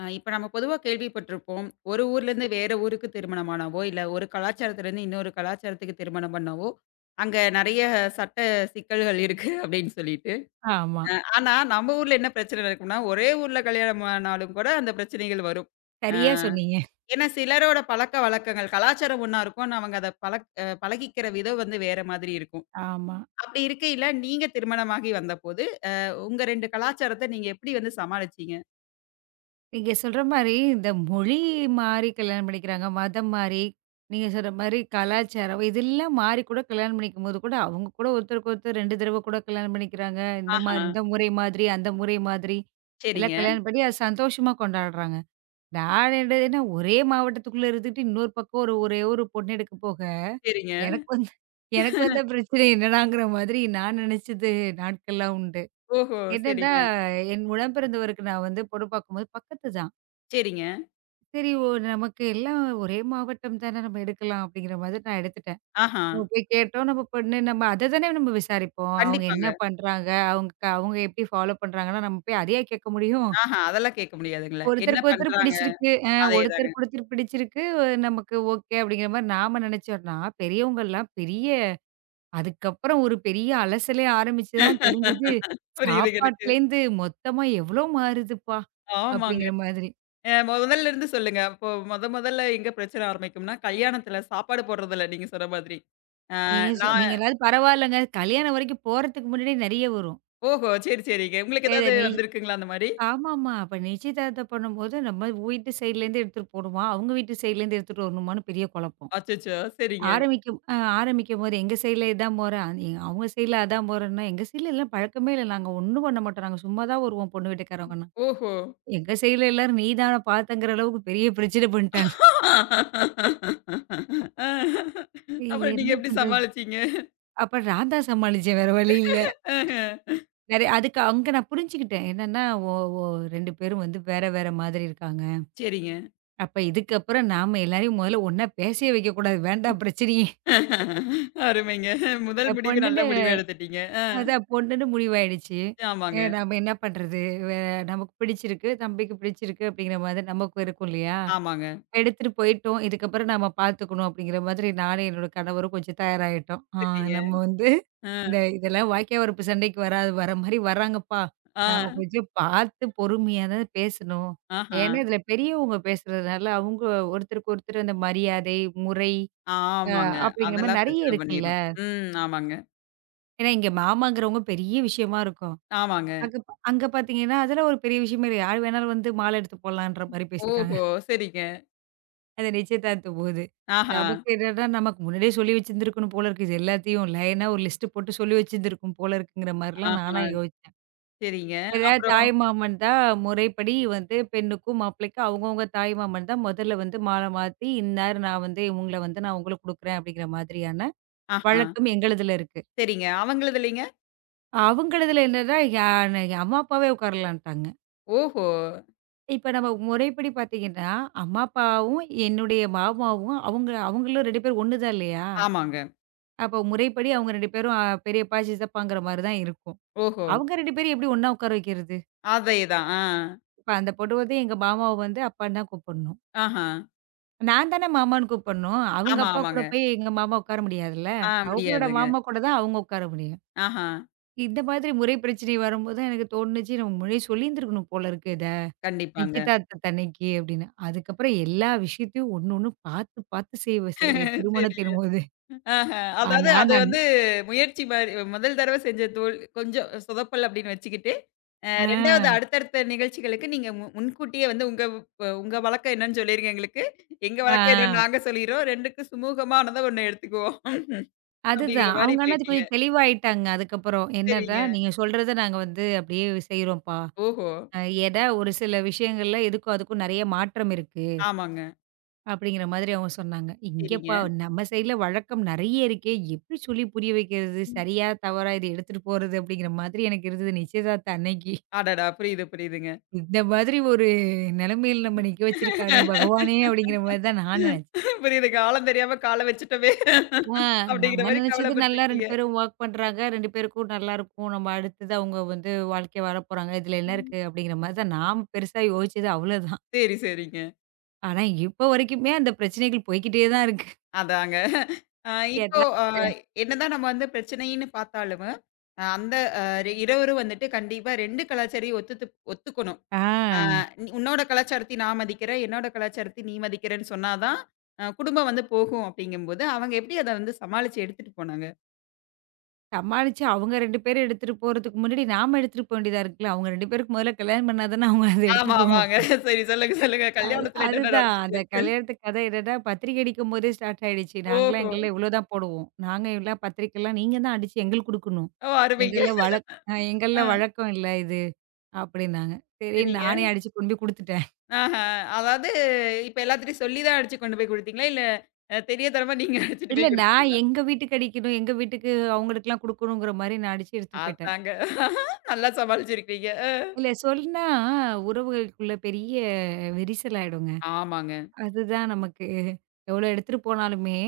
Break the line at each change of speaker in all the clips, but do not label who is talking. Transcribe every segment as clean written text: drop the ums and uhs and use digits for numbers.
இப்ப நம்ம பொதுவா கேள்விப்பட்டிருப்போம். ஒரு ஊர்லேருந்து வேற ஊருக்கு திருமணமானாவோ, இல்ல ஒரு கலாச்சாரத்திலேருந்து இன்னொரு கலாச்சாரத்துக்கு திருமணம் பண்ணவோ, அங்க நெறைய சட்ட சிக்கல்கள் இருக்கு அப்படின்னு சொல்லிட்டு.
ஆமா.
ஆனா, நம்ம ஊர்ல என்ன பிரச்சனை இருக்கும்னா, ஒரே ஊர்ல கல்யாணம் ஆனாலும் கூட அந்த பிரச்சனைகள் வரும். அ
சரியா சொன்னீங்க.
ஏன்னா சிலரோட பழக்கவழக்கங்கள், கலாச்சாரம் ஒண்ணா இருக்கும். ஆனா அவங்க அத பழக் அ பழகிக்கிற விதம் வந்து வேற மாதிரி இருக்கும்.
ஆமா.
அப்படி இருக்கையில நீங்க திருமணமாகி வந்தபோது, உங்க 2 கலாச்சாரத்த நீங்க எப்படி வந்து சமாளிச்சீங்க?
நீங்க சொல்ற மாரி, இந்த மொழி மாறி கல்யாணம் பண்ணிக்கிறாங்க. மதம் மாறி, நீங்க சொல்ற மாரி கலாச்சாரம் இதெல்லாம் மாறி கூட கல்யாணம் பண்ணிக்கும்போது கூட, அவங்க கூட ஒருத்தருக்கு ஒருத்தர் 2 தடவ கூட கல்யாணம் பண்ணிக்கிறாங்க. இந்த
ஆஹா!
மாரி இந்த முறை மாதிரி, அந்த முறை மாதிரி எல்லாம்
சரிங்க,
கல்யாணம் பண்ணி அது சந்தோஷமா கொண்டாடுறாங்க. நான் என்னதுன்னா, ஒரே மாவட்டத்துக்குள்ள இருந்துட்டு இன்னொரு பக்கம் ஒரே ஒரு பொண்ணு எடுக்க போக,
சரிங்க.
எனக்கு வந்து எனக்கு வந்த பிரச்சனை என்னடாங்கிற மாதிரி நான் நெனச்சது நாட்கள்லாம் உண்டு.
ஓஹோ!
என்னன்னா,
சரிங்க,
என் உடன்பிறந்தவருக்கு நான் வந்து பொண்ணு பார்க்கும்போது பக்கத்து தான்.
சரிங்க.
சரி ஓ நமக்கு எல்லாம் ஒரே மாவட்டம் தானே நம்ம எடுக்கலாம் அப்படிங்கிற மாதிரி நான் எடுத்துட்டேன்.
ஆஹா.
நம்ம போய் கேட்டோம் நம்ம பொண்ணு நம்ம அத தானே நம்ம விசாரிப்போம். அவங்க என்ன
கண்டிப்பாங்க.
பண்றாங்க? அவங்க எப்படி ஃபாலோ பண்றாங்கன்னா, நம்ம போய் அதையா கேட்க முடியும்?
ஆஹா, அதெல்லாம் கேட்க முடியாதுங்கள. என்ன
ஒருத்தருக்கு ஒருத்தர்
பண்றாங்க?
பிடிச்சிருக்கு.
அதேதாங்க.
ஒருத்தருக்கு ஒருத்தர் பிடிச்சிருக்கு. நமக்கு ஓகே அப்படிங்கிற மாரி நாம நினைச்சோம்னா, பெரியவங்கலாம் பெரிய அதுக்கப்புறம் ஒரு பெரிய அலசலே ஆரம்பிச்சு தான் தெரிஞ்சது,
புரியுதுங்க எனக்கு.
சாப்பாட்டுலேருந்து மொத்தமா எவ்ளோ மாறுதுப்பா!
ஆமாங்க.
அப்படிங்கிற மாதிரி.
முதல்ல இருந்து சொல்லுங்க. அப்போ மொதல்ல எங்க பிரச்சனை ஆரம்பிக்கும்னா, கல்யாணத்துல சாப்பாடு போடுறதுல நீங்க சொன்ன மாதிரி. அ நான்
நீங்க ஏதாவது பரவாயில்லங்க. கல்யாணம் வரைக்கும் போறதுக்கு முன்னாடியே நெறைய வரும்.
ஓஹோ! சரி, சரிங்க. உங்களுக்கு
ஏத
ஏதாவது
நெய்
வந்திருக்குங்களா அந்த மாரி?
ஆமாமா. அப்ப நிச்சயதார்த்தம் பண்ணும்போது நம்ம வீட்டு சைட்லேருந்து எடுத்துட்டு போணுமா? அவங்க வீட்டு சைட்லேருந்து எடுத்துட்டு வரணுமான்னு பெரிய குழப்பம்.
அச்சச்சோ! சரிங்க.
ஆரம்பிக்கும்போது எங்க சைட்ல இதான் மொற. அவங்க சைட்ல அதான் மொறன்னா, எங்க சைட்ல எல்லாம் பழக்கமே இல்ல. நாங்க ஒண்ணும் பண்ண மாட்டோம். நாங்க சும்மா தான் வருவோம் பொண்ணு வீட்டுக்காரவங்கலாம்.
ஓஹோ!
எங்க சைடுல எல்லாரும் நீ தான பார்த்தங்கிற அளவுக்கு பெரிய பிரச்சனை பண்ணிட்டாங்க.
அ அப்புறம் நீங்க
என்ன
எப்படி
பண்றது?
சமாளிச்சீங்க?
அப்ப நான் தான் சமாளிச்சேன் வேற வழி இல்ல.
அஹ.
நெறைய அதுக்கு அங்க நான் புரிஞ்சுக்கிட்டேன். என்னன்னா ஓ ஓ 2 பேரும் வந்து வேற வேற மாதிரி இருக்காங்க.
சரிங்க.
அப்ப இதுக்கப்புறம் நாம எல்லாரையும் முதல்ல ஒண்ணா பேசவே வைக்கக்கூடாது. வேண்டாம் பிரச்சனையே.
அருமைங்க. முதல் முடிவு நல்ல
பொண்ணுன்னு
முடிவா எடுத்துட்டீங்க. அ.
அதான் பொண்ணுன்னு முடிவாயிடுச்சு.
ஆமாங்க,
நாம என்ன பண்றது? வே நமக்கு பிடிச்சிருக்கு, தம்பிக்கு பிடிச்சிருக்கு அப்படிங்கிற மாதிரி நமக்கு இருக்கும் இல்லையா?
ஆமாங்க.
எடுத்துட்டு போயிட்டோம். இதுக்கப்புறம் நாம பார்த்துக்கணும் அப்படிங்கிற மாதிரி நானும் என்னோட கணவரும் கொஞ்சம் தயாராயிட்டோம். ஆ
சரிங்க.
நம்ம வந்து
அ,
இந்த இதெல்லாம் வாய்க்கா வரப்பு சண்டைக்கு வராது. வர மாரி வராங்கப்பா.
ஆ,
நாம கொஞ்சம் பார்த்து பொறுமையா தான் பேசணும்.
ஆஹா.
ஏன்னா, இதில பெரியவங்க பேசுறதுனால அவங்க ஒருத்தருக்கு ஒருத்தர் அந்த மரியாதை, முறை அ
ஆமாங்க.
அப்படிங்கிற மாரி
அதெல்லாம்
நெறைய
பிரச்சனை
இருக்குல்ல.
பண்ணிரும். ம். ஆமாங்க,
ஏன்னா, இங்க மாமாங்கிறவங்க பெரிய விஷயமா இருக்கும்.
ஆமாங்க.
அங்க பார்த்தீங்கன்னா, அதெல்லாம் ஒரு பெரிய விஷயமே இல்ல. யார் வேணாலும் வந்து மாலை எடுத்து போடலான்ற மாரி பேசிட்டாங்க.
ஓஹோ! சரிங்க.
அது நிச்சயதார்த்தம்போது.
ஆஹா,
நமக்கு என்னன்னா நமக்கு முன்னாடியே சொல்லி வச்சிருந்திருக்கணும் போல இருக்கு. இது எல்லாத்தையும் லைனா ஒரு லிஸ்ட் போட்டு சொல்லி வச்சிருந்திருக்கும் போல இருக்குங்கிற மாரிலாம் நானா
ஆஹா.
யோசிச்சேன்.
சரிங்க.
ஏதாவது
அப்புறம்
தாய்மாமன் தான் முறைப்படி வந்து பெண்ணுக்கும் மாப்பிள்ளைக்கும் அவங்கவங்க தாய்மாமன் தான் முதல்ல வந்து மாலை மாத்தி, "இன்னார் நான் வந்து இவங்கள வந்து நான் உங்களுக்கு குடுக்குறேன்." அப்படிங்கிற மாதிரியான
ஆஹா.
வழக்கம் எங்களுதுல இருக்கு.
சரிங்க. அவங்களுதுலைங்க?
அவங்களதுல என்னன்னா, யா ந அம்மா, அப்பாவே உட்காரலான்ட்டாங்க.
ஓஹோ!
இப்ப நம்ம முறைப்படி பார்த்தீங்கன்னா, அம்மா, அப்பாவும் என்னுடைய மாமாவும் அவங்களும் 2 பேரும் ஒண்ணு தான் இல்லையா?
ஆமாங்க.
அப்போ முறைப்படி அவங்க 2 பேரும் பெரியப்பா, சித்தப்பாங்கிற மாரி தான் இருக்கும்.
ஓஹோ!
அவங்க 2 பேரையும் எப்படி ஒண்ணா உட்கார வைக்கிறது?
அதேதான். ஆ.
இப்ப அந்த பொண்ணு வந்து எங்க மாமாவ வந்து அப்பான்னு தான் கூப்பிடணும்.
ஆஹா.
நான் தானே மாமான்னு கூப்பிடணும். அவங்க
ஆமா,
அப்பா கூட
ஆமாங்க.
போய் எங்க மாமா உட்கார முடியாதுல்ல.
ஆ
அவங்களோட
முடியாதுங்க.
மாமா கூட தான் அவங்க உட்கார முடியும்.
ஆஹா.
இந்த மாதிரி முறை பிரச்சனை வரும்போது தான் எனக்கு தோணுச்சு நம்ம முன்னாடியே சொல்லியிருந்திருக்கணும் போல இருக்கு இத.
கண்டிப்பாங்க.
நிச்சயதார்த்தத்து அன்னைக்கு அப்படின்னு. அதுக்கப்புறம் எல்லா விஷயத்தையும் ஒண்ணு ஒண்ணு பார்த்து பார்த்து செய்வ செ
சரி.
திருமணத்தின் போது.
ஆஹ. அதாவது
ஆனா
அது
நான்
வந்து முயற்சி மாரி முதல் தடவ செஞ்ச தோல் கொஞ்சம் சொதப்பல் அப்படின்னு வச்சுக்கிட்டு,
ஆ,
2வது அடுத்தடுத்த நிகழ்ச்சிகளுக்கு நீங்க முன்கூட்டியே வந்து உங்க வழக்கம் என்னன்னு சொல்லிருங்க எங்களுக்கு. எங்க ஆ. வழக்கம் என்னன்னு
ஆ
நாங்க சொல்லிர்றோம். 2க்கும் சுமூகமானத ஒண்ணு எடுத்துக்குவோம். அப்படிங்கிற
அதுதான்.
மாரி
அவங்க ஆனா அது
போயிட்டீங்க.
கொஞ்சம் தெளிவாயிட்டாங்க அதுக்கப்புறம். என்னடா
சரிங்க.
நீங்க சொல்றத நாங்க வந்து அப்படியே செய்றோம்ப்பா.
ஓஹோ!
அ ஏன்னா ஒரு சில விஷயங்கள்ல இதுக்கும் அதுக்கும் நெறைய மாற்றம் இருக்கு.
ஆமாங்க.
அப்படிங்கிற மாதிரி அவங்க சொன்னாங்க.
சரிங்க.
இங்கப்பா நம்ம சைடுல வழக்கம் நெறைய இருக்கே! எப்படி சொல்லி புரிய வைக்கிறது? சரியா? தவறா? இத எடுத்துட்டு போறது? அப்படிங்கிற மாதிரி எனக்கு இருந்தது நிச்சயதார்த்த அன்னைக்கு.
அடடா! புரியுது, புரியுதுங்க.
இந்த மாதிரி ஒரு நிலைமையில நம்ம நிக்க வச்சிருக்கானே பகவானே! அப்படிங்கிற மாதிரி தான் நான் நினைச்சேன்.
புரியுதுங்க. ஆழம் தெரியாம கால வச்சுட்டோமே!
ஆ
அப்படிங்கிற
நம்ம
மாரி
நினைச்சது நல்லா 2
கவலைப்பட்டுருக்கீங்க.
பேரும் ஒர்க் பண்றாங்க. 2 பேருக்கும் நல்லாருக்கும். நம்ம அடுத்தது அவங்க வந்து வாழ்க்கை வாழப்போறாங்க. இதுல என்ன
ம்.
இருக்கு? அப்படிங்கிற மாதிரி தான் நாம் பெருசா யோசிச்சது அவ்வளோதான்.
சரி, சரிங்க.
ஆனா இப்ப வரைக்குமே அந்த பிரச்சனைகள் போய்க்கிட்டே தான் இருக்கு.
அதாங்க. இப்போ
கேட்டா
என்னதான் நம்ம வந்து பிரச்சனைன்னு பார்த்தாலும், அ அந்த அ இருவரும் வந்துட்டு கண்டிப்பா 2 கலாச்சாரையும் ஒத்துத்து ஒத்துக்கணும்.
ஆ.
அ உன்னோட கலாச்சாரத்தை நான் மதிக்கிறேன், என்னோட கலாச்சாரத்தை நீ மதிக்கிறேன்னு சொன்னா தான், குடும்பம் வந்து போகும் அப்படிங்கும்போது, அவங்க எப்படி அத வந்து சமாளிச்சு எடுத்துட்டு போனாங்க?
சமாளிச்சு அவங்க 2 பேரும் எடுத்துட்டு போறதுக்கு முன்னாடி நாம எடுத்துட்டு போ வேண்டியதா இருக்குல்ல. அவங்க 2 பேருக்கு முதல்ல கல்யாணம் பண்ணா தானே அவங்க அத
ஆமா,
எடுத்துட்டு போணும்.
ஆமாங்க. சரி சொல்லுங்க, சொல்லுங்க. கல்யாணத்துல என்னென்ன
அதுதான். அந்த
நடந்துச்சு?
கல்யாணத்து கதை என்னன்னா, பத்திரிக்கை அடிக்கும்போதே ஸ்டார்ட் ஆயிடுச்சு. நாங்கலாம்
ஓஹோ!
எங்கள்ல இவ்ளோ தான் போடுவோம். நாங்க எல்லாம் பத்திரிக்கைலாம் நீங்க தான் அடிச்சு எங்களுக்கு குடுக்கணும்.
ஓ அருமைங்க.
எங்கள்ல
ஆ
வழக்கம் இல்ல இது அப்டின்னாங்க. சரின்னு
சரிங்க.
நானே அடிச்சு கொண்டு போய் குடுத்துட்டேன்.
ஆஹ. அதாவது இப்ப எல்லாத்துட்டயும் சொல்லி தான் அடிச்சு கொண்டு போய் குடுத்தீங்களா? இல்ல தெரியாத்தனமா நீங்க அடிச்சுட்டு
இல்ல
போய்
நான்
குடுத்துட்டீங்களா?
எங்க வீட்டுக்கு அடிக்கணும், எங்க வீட்டுக்கு அவங்களுக்குலாம் குடுக்கணுங்கிற மாரி நான் அடிச்சு எடுத்துட்டு போயிட்டேன்.
அதாங்க. நல்லா சமாளிச்சிருக்கிறீங்க. அ.
இல்ல சொன்னா உறவுகளுக்குள்ள பெரிய விரிசல் ஆயிடுங்க.
ஆமாங்க.
அதுதான் நமக்கு. எவ்வளோ எடுத்துட்டு போனாலுமே,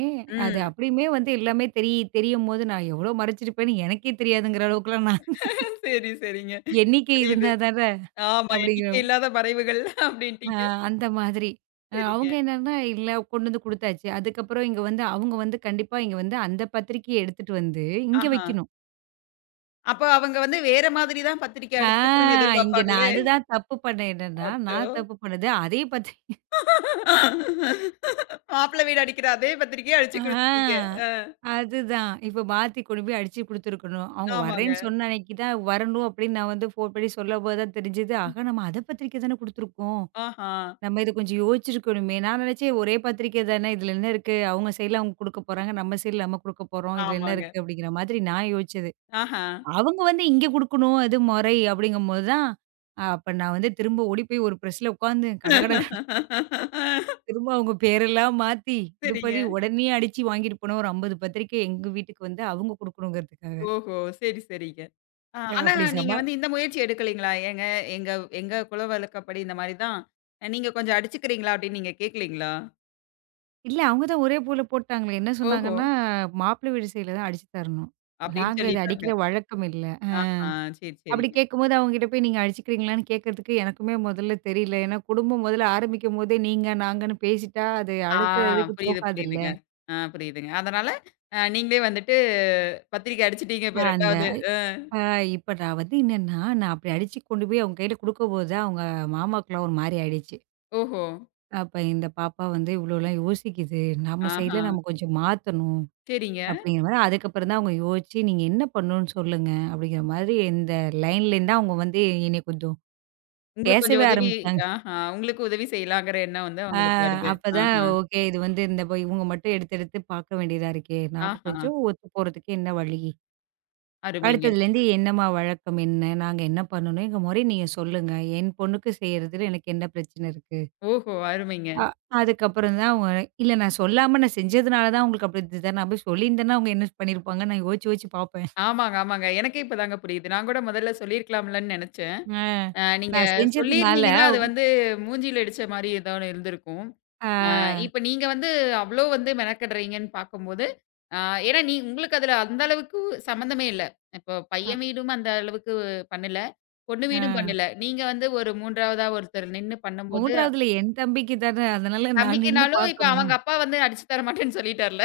அது
ம்.
அப்படியுமே வந்து எல்லாமே தெரி தெரியும்போது, நான் எவ்வளோ மறைச்சிருப்பேன்னு எனக்கே தெரியாதுங்கிற அளவுக்குலாம் நான்
சரி, சரிங்க.
எண்ணிக்கை
புரியுது.
இருந்தா தானே
ஆமா.
அப்படிங்கிற
எண்ணிக்கை இல்லாத மறைவுகள்
அ
அப்டின்ட்டீங்க.
அந்த மாதிரி. அவங்க
சரிங்க.
என்னன்னா, இல்ல கொண்டு வந்து குடுத்தாச்சு. அதுக்கப்புறம் இங்க வந்து அவங்க வந்து கண்டிப்பா இங்க வந்து அந்த பத்திரிக்கைய எடுத்துட்டு வந்து இங்க
ஆஹா.
வைக்கணும்.
அப்ப அவங்க வந்து வேற மாதிரி தான் பத்திரிக்கை
ஆ
அடிச்சிருக்கணும்னு
இங்க நான்
எதிர்பார்ப்பாங்களே!
அதுதான் தப்பு பண்ணேன் என்னன்னா,
அச்சோ!
நான் தப்பு பண்ணது அதே பத்திரி
மாப்பிள வீடு அடிக்கிற அதே பத்திரிக்கைய அடிச்சு
ஆ
குடுத்துட்டீங்க. அ.
அதுதான். இப்ப மாத்தி கொண்டு போய் அடிச்சு குடுத்துருக்கணும். அவங்க
ஆமாங்க.
வரேன்னு சொன்ன அன்னைக்கு தான் வரணும் அப்படின்னு நான் வந்து ஃபோன் பண்ணி சொல்லம்போது தான் தெரிஞ்சது. ஆஹா! நம்ம அத பத்திரிக்கை தானே குடுத்துருக்கோம்.
ஆஹா.
நம்ம இத கொஞ்சம் யோசிச்சிருக்கணுமே! நான் நினைச்சேன் ஒரே பத்திரிக்கை தானே இதுல என்ன இருக்கு? அவங்க சைட்ல அவங்க குடுக்க போறாங்க. நம்ம சைட்ல நம்ம குடுக்க போறோம். இதுல என்ன
ஆமாங்க.
இருக்கு? அப்படிங்கிற மாதிரி நான் யோசிச்சது.
ஆஹா.
அவங்க வந்து இங்க குடுக்கணும். அது முறை அப்படிங்கும்போது தான், அப்ப நான் வந்து திரும்ப ஓடி போய் ஒரு பிரஸ்ல உட்காந்து கடகட திரும்ப அவங்க பேரெல்லாம் மாத்தி, இது பண்ணி
சரிங்க.
உடனே அடிச்சு வாங்கிட்டு போன ஒரு 50 பத்திரிக்கை எங்க வீட்டுக்கு வந்து அவங்க குடுக்கணுங்கிறதுக்காக.
ஓஹோ! சரி, சரிங்க. ஆ,
அ
ஆனா
அப்படி
நீங்க
சமா
வந்து இந்த முயற்சி எடுக்கலீங்களா? "ஏங்க எங்க எங்க குல வழக்கப்படி இந்த மாரி தான். நீங்க கொஞ்சம் அடிச்சுக்கிறீங்களா?" அப்படின்னு நீங்க கேட்கலீங்களா?
இல்ல அவங்க தான் ஒரே போல போட்டாங்களே. என்ன
"ஓஹோ!"
சொன்னாங்கன்னா, மாப்பிள்ளை வீடு சைடுல தான் அடிச்சு தரணும்.
அப்படின்னு
நாங்க இத
சொல்லிட்டாங்க.
அடிக்கிற வழக்கம் இல்ல.
ஆஹா, சரி,
அப்படி
சரிங்க.
கேட்கும்போது அவங்ககிட்ட போய் நீங்க அடிச்சுக்கிறீங்களான்னு கேட்கறதுக்கு எனக்குமே முதல்ல தெரியல. ஏன்னா குடும்பம் முதல்ல ஆரம்பிக்கும்போதே நீங்க, நாங்கன்னு பேசிட்டா அது
ஆ
அடுத்த இதுக்கு
புரியுது,
போகாதுல்ல.
புரியுதுங்க. ஆ புரியுதுங்க. அதனால நீங்களே வந்துட்டு பத்திரிக்கை அடிச்சுட்டீங்க
அ
இப்ப
அந்த
2வது.
அ இப்ப நான் வந்து என்னன்னா, நான் அப்படி அடிச்சு கொண்டு போய் அவங்க கையில குடுக்கும்போது தான் அவங்க மாமாவுக்குலாம் ஒரு மாரி ஆயிடுச்சு.
ஓஹோ!
அப்ப இந்த பாப்பா வந்து இவ்வளோலாம் யோசிக்குது. நம்ம
ஆஹா,
சைட்ல நம்ம கொஞ்சம் மாத்தணும்.
சரிங்க.
அப்படிங்கிற மாரி அதுக்கப்புறம் தான் அவங்க யோசிச்சு, நீங்க என்ன பண்ணணும்னு சொல்லுங்க. அப்படிங்கிற மாதிரி இந்த லைன்லேருந்து அவங்க வந்து என்னைய கொஞ்சம்
உங்களுக்கு கொஞ்சம்
பேசவே
உதவி
ஆரம்பிச்சாங்க.
ஆஹா, உங்களுக்கு உதவி செய்யலாங்கிற எண்ணம் வந்து
ஆ
அவங்களுக்கு வருது.
அப்பதான்
ஆஹா,
ஓகே இது வந்து இந்த ப இவங்க மட்டும் எடுத்து எடுத்து பார்க்க வேண்டியதா இருக்கே. நாம
ஆஹா.
கொஞ்சம் ஒத்து போறதுக்கு என்ன வழி?
அருமைங்க.
அடுத்ததுலேருந்து என்னம்மா வழக்கம் என்ன? நாங்க என்ன பண்ணணும்? எங்க முறை நீங்க சொல்லுங்க. என் பொண்ணுக்கு செய்றதுல எனக்கு என்ன பிரச்சனை இருக்கு?
ஓஹோ! அருமைங்க.
அ அதுக்கப்புறம் தான் அவங்க இல்ல நான் சொல்லாம நான் செஞ்சதுனால தான் அவங்களுக்கு அப்படி இருந்தது. நான் போய் சொல்லியிருந்தேன்னா, அவங்க என்ன பண்ணியிருப்பாங்க? நான் யோசிச்சு யோசிச்சு பார்ப்பேன்.
ஆமாங்க, ஆமாங்க. எனக்கே இப்பதாங்க புரியுது. நான் கூட முதல்ல சொல்லியிருக்கலாம்லன்னு நெனச்சேன்.
அ
நீங்க
நான் செஞ்சதுனால
சொல்லியிருந்தீங்கன்னா, அது வந்து மூஞ்சில இடிச்ச மாரி ஏதோ ஒண்ணு இருந்திருக்கும். அ
அ
இப்ப நீங்க வந்து அவ்ளோ வந்து மெனக்கடுறீங்கன்னு பார்க்கும்போது, அ ஏன்னா நீ உங்களுக்கு அதுல அந்த அளவுக்கு சம்மந்தமே இல்ல. இப்போ
அ
பையன் வீடும் அந்த அளவுக்கு பண்ணல. பொண்ணு வீடும்
அ
பண்ணல. நீங்க வந்து ஒரு 3வதா ஒருத்தர் நின்னு பண்ணும்போது,
3வதுல என் தம்பிக்கு தானே, அதனால நான் நின்னு
தம்பிக்குனாலும் இப்ப அவங்க
பார்க்கணும்.
அப்பா வந்து அடிச்சு தர மாட்டேன்னு சொல்லிட்டார்ல.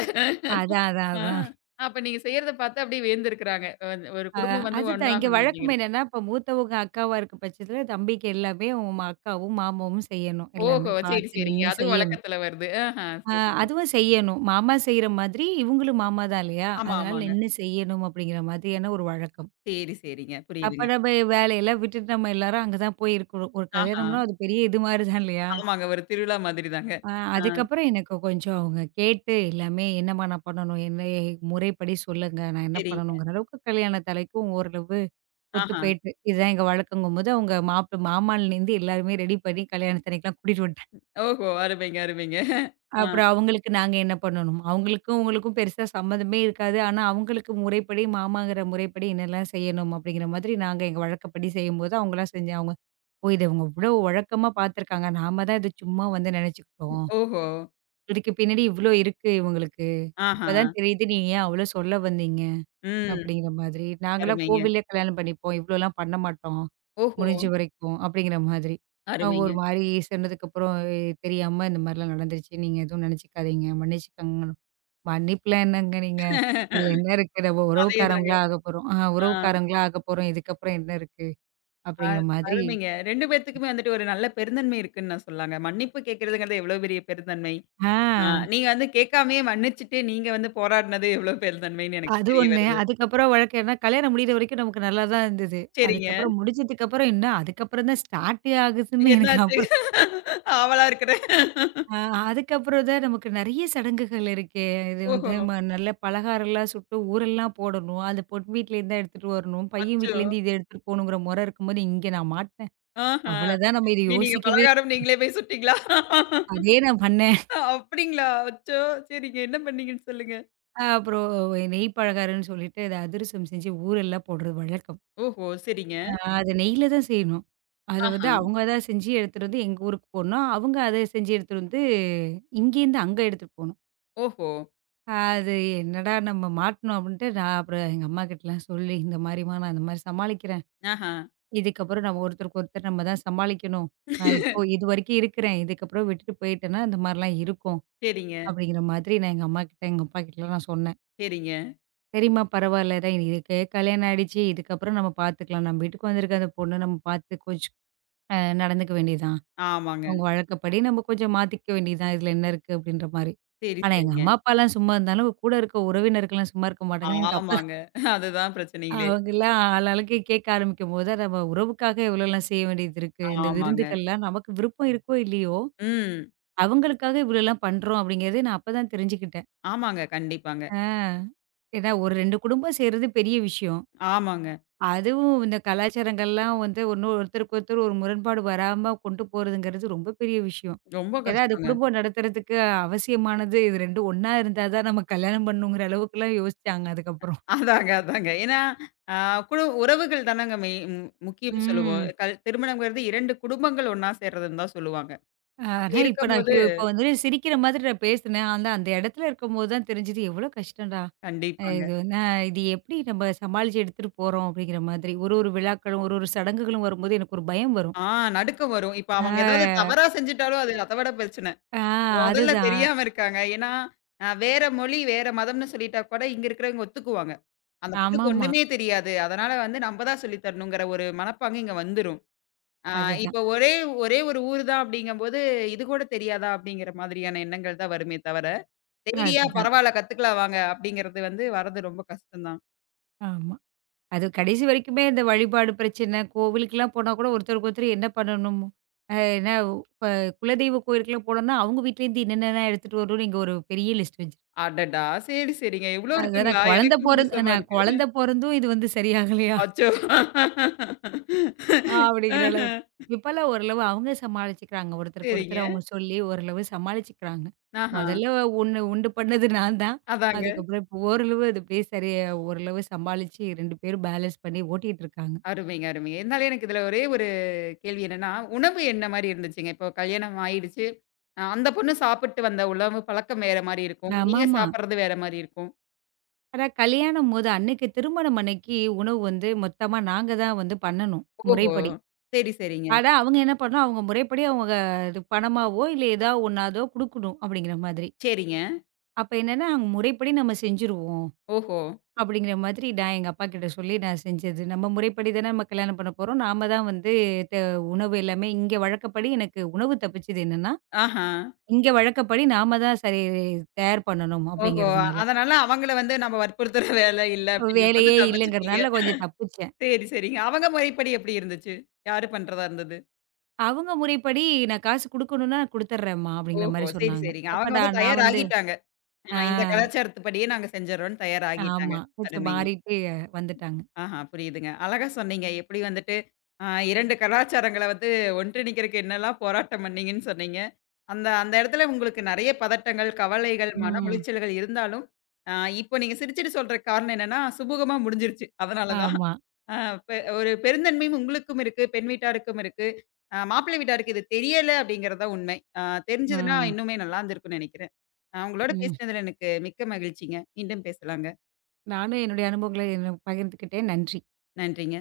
அதான், அதான்,
அ
அதான்.
அப்ப நீங்க செய்யறத பார்த்து அப்படியே வியந்திருக்கிறாங்க. ஒரு குடும்பம் வந்து
அதுதான் இங்க
ஒண்ணாகணும்
வழக்கம்
அப்படிங்கிறது.
என்னன்னா, இப்ப மூத்தவங்க அக்காவா இருக்க பட்சத்துல தம்பிக்கு எல்லாமே அவங்க அக்காவும், மாமாவும் செய்யணும். எல்லாமே
ஓஹோ! சரி,
பார்த்து
சரிங்க.
நின்னு
அதுவும்
செய்யணும்.
வழக்கத்துல வருது. ஆஹா,
அ
சரிங்க.
அதுவும் செய்யணும். மாமா செய்ற மாதிரி இவங்களும் மாமா தான் இல்லையா?
ஆமா,
அதனால
ஆமாங்க.
நின்னு செய்யணும் அப்படிங்கிற மாதிரியான ஒரு வழக்கம்.
சரி, சரிங்க.
அப்ப
புரியுதுங்க.
நம்ம வேலையெல்லாம் விட்டுட்டு நம்ம எல்லாரும் அங்க தான் போய் இருக்கிறோம். ஒரு
ஆஹா,
கல்யாணம்னா அது பெரிய இது மாரி தான் இல்லையா?
ஆமாங்க. ஒரு திருவிழா மாதிரி தாங்க.
அ
ஆ,
அதுக்கப்புறம் எனக்கு கொஞ்சம் அவங்க கேட்டு எல்லாமே என்னம்மா நான் பண்ணணும்? என்ன முறைப்படி சொல்லுங்க. நான் என்ன
சரிங்க.
பண்ணணுங்கிற அளவுக்கு கல்யாண தலைக்கும் ஓரளவு ஒத்து
ஆஹா.
போயிட்டு. இதுதான் எங்க வழக்கங்கும்போது அவங்க மாப்பு மாமான்லேருந்து எல்லாருமே ரெடி பண்ணி கல்யாண அன்னைக்குலாம் கூட்டிட்டு வந்துட்டேன்.
ஓஹோ! அருமைங்க, அருமைங்க. ஆ,
அப்புறம் அவங்களுக்கு நாங்க என்ன பண்ணணும்? அவங்களுக்கும் உங்களுக்கும் பெருசா சம்மந்தமே இருக்காது. ஆனா அவங்களுக்கு முறைப்படி மாமாங்கிற முறைப்படி என்னெல்லாம் செய்யணும்? அப்படிங்கிற மாதிரி நாங்க எங்க வழக்கப்படி செய்யும்போது அவங்கலாம் செஞ்சாங்க. ஓ! இத இவங்க இவ்ளோ வழக்கமா பார்த்துருக்காங்க. நாம தான் இத சும்மா வந்து நினைச்சுக்கிட்டோம்.
ஓஹோ!
இதுக்கு பின்னாடி இவ்ளோ இருக்கு இவங்களுக்கு.
ஆஹா.
இப்பதான் தெரியுது நீங்க ஏன் அவ்ளோ சொல்ல வந்தீங்க?
ம்.
அப்படிங்கிற மாதிரி. நாங்கலாம்
அருமைங்க.
கோவில்லயே கல்யாணம் பண்ணிப்போம். இவ்ளோலாம் பண்ண மாட்டோம்.
ஓஹோ!
முடிஞ்ச வரைக்கும் அப்படிங்கிற மாதிரி. அவங்க
அருமைங்க.
ஒரு மாரி சொன்னதுக்கப்புறம் தெரியாம இந்த மாரிலாம் நடந்துருச்சு. நீங்க எதுவும் நினைச்சுக்காதீங்க. மன்னிச்சுக்கங்க. மன்னிப்புலாம் என்னங்க நீங்க? இதுல என்ன இருக்கு? நம்ம
அதேதாங்க.
உறவுக்காரவங்களா ஆகப்போறோம்.
ஆ,
உறவுக்காரவங்களா ஆகப்போறோம். இதுக்கப்புறம் என்ன இருக்கு?
அ
அப்படிங்கிற மாதிரி.
அருமைங்க. 2 பேத்துக்குமே வந்துட்டு ஒரு நல்ல பெருந்தன்மை இருக்குன்னு நான் சொல்லாங்க. மன்னிப்பு கேட்கிறதுங்கிறது எவ்வளோ பெரிய பெருந்தன்மை.
ஆ.
ஆ, நீங்க வந்து கேட்காமயே மன்னிச்சுட்டு, நீங்க வந்து போராடினது எவ்வளோ பெருந்தன்மைன்னு எனக்கு
அது
தெரிய
ஒண்ணு.
வருது.
அதுக்கப்புறம் வழக்கம் ஏன்னா, கல்யாணம் முடியிற வரைக்கும் நமக்கு நல்லா தான் இருந்தது.
சரிங்க.
அதுக்கப்புறம் முடிஞ்சதுக்கப்புறம் என்ன, அதுக்கப்புறம் தான் ஸ்டார்ட்டே ஆகுதுன்னு எனக்கு
என்னாச்சு?
அப்புறம்
ஆவலா இருக்கிறேன்.
அ அதுக்கப்புறம் தான் நமக்கு நெறைய சடங்குகள் இருக்கே. இது வந்து
ஓஹோ!
நல்ல பலகாரம்லாம் சுட்டு ஊரெல்லாம் போடணும். அது பொண்ணு வீட்லேருந்து தான் எடுத்துட்டு வரணும். பையன்
அச்சோ!
வீட்லேருந்து இத எடுத்துட்டு போகணுங்கிற முறை இருக்கும்போது, இங்கே நான் மாட்னேன்.
ஆஹா!
அவ்வளோதான் நம்ம இத
இனி நீங்க
யோசிக்கவே
பலகாரம் நீங்களே போய் சுட்டீங்களா?
அதே நான் பண்ணேன்.
அப்டிங்களா? அச்சோ! சரிங்க. என்ன பண்ணீங்கன்னு சொல்லுங்க.
அப்புறம் நெய் பலகாரம்ன்னு சொல்லிட்டு, அத அதிரசம் செஞ்சு ஊரெல்லாம் போடுறது வழக்கம்.
ஓஹோ! சரிங்க.
அத நெய்யில தான் செய்யணும். அத வந்து
ஆஹா!
அவங்க தான் செஞ்சு எடுத்துட்டு வந்து எங்க ஊருக்கு போடணும். அவங்க அத செஞ்சு எடுத்துட்டு வந்து இங்கேருந்து அங்க எடுத்துட்டு போணும்.
ஓஹோ!
அது என்னடா நம்ம மாட்டுனோம் அப்படின்ட்டு நான் அப்புறம் எங்க அம்மா கிட்டலாம் சொல்லி, இந்த மாரிம்மா நான் இந்த மாரி சமாளிக்கிறேன்.
ஆஹா!
இதுக்கப்புறம் நம்ம ஒருத்தருக்கு ஒருத்தர் நம்ம தான் சமாளிக்கணும். நான் இப்போ இதுவரைக்கும் இருக்கிறேன். இதுக்கப்புறம் விட்டுட்டு போயிட்டேன்னா இந்த மாரிலாம் இருக்கும்.
சரிங்க,
அப்படிங்கிற மாதிரி நான் எங்க அம்மாகிட்ட, எங்க அப்பா கிட்டலாம் நான் சொன்னேன்.
சரிங்க.
சரிம்மா பரவாயில்ல தான் இதுக்கு கல்யாணம் ஆயிடுச்சு. இதுக்கப்புறம் நம்ம பார்த்துக்கலாம். நம்ம வீட்டுக்கு வந்திருக்க அந்த பொண்ணு நம்ம பார்த்து கொஞ்சம் அ நடந்துக்க வேண்டியது தான்.
ஆமாங்க.
அவங்க வழக்கப்படி நம்ம கொஞ்சம் மாத்திக்க வேண்டியது தான். இதுல என்ன இருக்கு அப்படின்ற மாரி.
சரி,
ஆனா எங்க
சரிங்க.
அம்மா, அப்பாலாம் சும்மா இருந்தாலும் கூட இருக்க உறவினர்கள்லாம் சும்மா இருக்க மாட்டாங்கன்னு எனக்கு அப்ப
ஆமாங்க. அதுதான் பிரச்சனைங்களே.
அவங்கலாம் ஆளாளுக்கு கேட்க ஆரம்பிக்கும்போது, நம்ம உறவுக்காக எவ்வளோலாம் செய்ய வேண்டியது இருக்கு. இந்த
ஆமாங்க.
விருந்துகள்லாம் நமக்கு விருப்பம் இருக்கோ இல்லையோ,
ம்.
அவங்களுக்காக இவ்வளோலாம் பண்றோம் அப்படிங்கிறதே நான் அப்பதான் தெரிஞ்சுக்கிட்டேன்.
ஆமாங்க. கண்டிப்பாங்க.
ஆ. ஏன்னா ஒரு 2 குடும்பம் சேர்றது பெரிய விஷயம்.
ஆமாங்க.
அதுவும் இந்த கலாச்சாரங்கள்லாம் வந்து ஒண்ணு ஒருத்தருக்கு ஒருத்தர் ஒரு முரண்பாடு வராம கொண்டு போறதுங்கிறது ரொம்ப பெரிய விஷயம்.
ரொம்ப
ஏன்னா, அது
கஷ்டங்க.
குடும்பம் நடத்துறதுக்கு அவசியமானது. இது 2 ஒண்ணா இருந்தா தான் நம்ம கல்யாணம் பண்ணணுங்கிற அளவுக்குலாம் யோசிச்சாங்க அதுக்கப்புறம்.
அதாங்க, அதாங்க. ஏன்னா, ஆ குழு உறவுகள் தானங்க மெய் ம் முக்கியம்னு ம். சொல்லுவோம்.
ம்.
திருமணம்ங்கிறது 2 குடும்பங்கள் ஒண்ணா சேர்றதுன்னு தான் சொல்லுவாங்க. அப்படி
ஆனா, இப்ப நான்
இருக்கும்போது
ஐயோ! இப்ப வந்து சிரிக்கிற மாதிரி நான் பேசினேன். ஆனா, அந்த இடத்துல இருக்கும்போது தான் தெரிஞ்சது எவ்வளோ கஷ்டம்டா!
கண்டிப்பாங்க.
இது வந்து இது எப்படி நம்ம சமாளிச்சு எடுத்துட்டு போறோம் அப்படிங்கிற மாதிரி. ஒரு ஒரு விழாக்களும், ஒரு ஒரு சடங்குகளும் வரும்போது எனக்கு ஒரு பயம் வரும்.
ஆ நடுக்கம் வரும். இப்ப
ஆ,
அவங்க ஏதாவது தவறா செஞ்சுட்டாலும் அது அத விட பிரச்சனை.
ஆ
மொதல்ல
அதுதான்.
தெரியாம இருக்காங்க. ஏன்னா, வேற மொழி, வேற மதம்னு சொல்லிட்டா கூட இங்க இருக்கிறவங்க ஒத்துக்குவாங்க. அந்த பொண்ணுக்கு
ஆமாமா.
ஒண்ணுமே தெரியாது. அதனால வந்து நம்ப தான் சொல்லி தரணுங்கிற ஒரு மனப்பாங்கு இங்க வந்துரும். ஆ
அதுதான்.
இப்ப ஒரே ஒரே ஒரு ஊர் தான் அப்படிங்கும்போது, இது கூட தெரியாதா அப்படிங்கிற மாதிரியான எண்ணங்கள் தான் வருமே தவிர டெய்லியா
அதுதான்.
பரவால்ல கத்துக்கலாம் வாங்க அப்படிங்கிறது வந்து வர்றது ரொம்ப கஷ்டம் தான்.
ஆமா. அது கடைசி வரைக்குமே இந்த வழிபாடு பிரச்சனை, கோவிலுக்குலாம் போனா கூட ஒருத்தருக்கு ஒருத்தர் என்ன பண்ணணும்? அ என்ன இப்ப குலதெய்வ கோயிலுக்குலாம் போனோம்னா, அவங்க வீட்லேருந்து என்னென்னலாம் எடுத்துட்டு வரணும்னு இங்க ஒரு பெரிய லிஸ்ட் வச்சு
அடடா! சரி, சரிங்க. இவ்ளோ
அதுதான்
இருக்குங்களா? எனக்கும் புதுசமா
நான்
இருக்கு.
குழந்தை பொறந்தும் இது வந்து சரியாகலையா?
அச்சோ!
அப்படிங்கிற
ஆஹா.
அளவுக்கு. இப்பலாம் ஓரளவு அவங்க சமாளிச்சுக்கிறாங்க. ஒருத்தருக்கு
சரிங்க.
ஒருத்தர் அவங்க சொல்லி ஓரளவு சமாளிச்சுக்கிறாங்க.
ஆஹா.
முதல்ல ஒண்ணு உண்டு பண்ணது நான் தான்.
அதாங்க.
அதுக்கப்புறம் இப்போ ஓரளவு அது அப்படியே சரியா ஓரளவு சமாளிச்சு 2 பேரும் பேலன்ஸ் பண்ணி ஓட்டிட்டு இருக்காங்க.
அருமைங்க, அருமைங்க. இருந்தாலும் எனக்கு இதுல ஒரே ஒரு கேள்வி என்னன்னா, உணவு என்ன மாரி இருந்துச்சுங்க? இப்போ கல்யாணம் ஆயிடுச்சு. அந்த பொண்ணு சாப்பிட்டு வந்த உணவு பழக்கம் வேற மாரி இருக்கும். நீங்க
ஆமாமா.
சாப்பிடுறது வேற மாரி இருக்கும்.
ஆனா கல்யாணம்போது அன்னைக்கு திருமணம் அன்னைக்கு உணவு வந்து மொத்தமா நாங்க தான் வந்து பண்ணணும்,
ஓஹோ!
முறைப்படி.
சரி, சரிங்க.
ஆனா அவங்க என்ன பண்ணணும், அவங்க முறைப்படி அவங்க இது பணமாவோ, இல்ல ஏதா ஒண்ணாதோ குடுக்கணும் அப்படிங்கிற மாதிரி.
சரிங்க.
அப்ப என்னன்னா, அவங்க முறைப்படி நம்ம செஞ்சுருவோம்
ஓஹோ!
அப்படிங்கிற மாதிரி நான் எங்க அப்பாகிட்ட சொல்லி நான் செஞ்சது. நம்ம முறைப்படி தானே நம்ம கல்யாணம் பண்ண போறோம். நாம தான் வந்து த உணவு எல்லாமே இங்க வழக்கப்படி எனக்கு உணவு தப்பிச்சது என்னன்னா,
ஆஹா.
இங்க வழக்கப்படி நாம தான் தயார் பண்ணணும்
ஓஹோ!
அப்படிங்கிறதுனால.
அதனால அவங்கள வந்து நம்ம வற்புறுத்துற வேலை இல்ல அப்படிங்கும்போது
வேலையே
தப்பிச்சுட்டீங்க.
இல்லங்கிறதுனால கொஞ்சம் தப்பிச்சேன்.
சரி, சரிங்க. அவங்க முறைப்படி எப்படி இருந்துச்சு? யாரு பண்றதா இருந்தது?
அவங்க முறைப்படி நான் காசு குடுக்கணும்னா குடுத்துடுறேன்ம்மா, அப்படிங்கிற
ஓஹோ!
மாரி
சரி,
சொன்னாங்க.
சரிங்க. அவங்க
அப்படா
வந்து
நான் வந்து
தயாராகிட்டாங்க. ஆ
ஆ
இந்த கலாச்சாரத்துப்படியே நாங்க செஞ்சர்றோம்ன்னு தயாராகிட்டாங்க.
ஆமா. கொஞ்சம்
அருமைங்க.
மாறிட்டு வந்துட்டாங்க.
ஆஹா, புரியுதுங்க. அழகா சொன்னீங்க. எப்படி வந்துட்டு அ 2 கலாச்சாரங்கள வந்து ஒன்றிணைக்கிறக்கு என்னெல்லாம் போராட்டம் பண்ணீங்கன்னு சொன்னீங்க. அந்த அந்த இடத்துல உங்களுக்கு நெறைய பதட்டங்கள், கவலைகள், மன
ம்.
உளைச்சல்கள் இருந்தாலும், அ இப்போ நீங்க சிரிச்சுட்டு சொல்ற காரணம் என்னன்னா, சுமூகமா முடிஞ்சிருச்சு. அதனால தான்.
ஆமா.
அ பெ ஒரு பெருந்தன்மையும் உங்களுக்கும் இருக்கு, பெண் வீட்டாருக்கும் இருக்கு. மாப்பிள்ளை வீட்டாருக்கு இது தெரியல அப்படிங்கிறது தான் உண்மை. தெரிஞ்சதுன்னா
ம்.
இன்னுமே நல்லா இருந்திருக்கும்னு நெனைக்கிறேன். உங்களோட
ம்.
பேசினதுல எனக்கு மிக்க மகிழ்ச்சிங்க. மீண்டும் பேசலாங்க.
நானும் என்னுடைய அனுபவங்கள என்ன பகிர்ந்துக்கிட்டேன். நன்றி.
நன்றிங்க.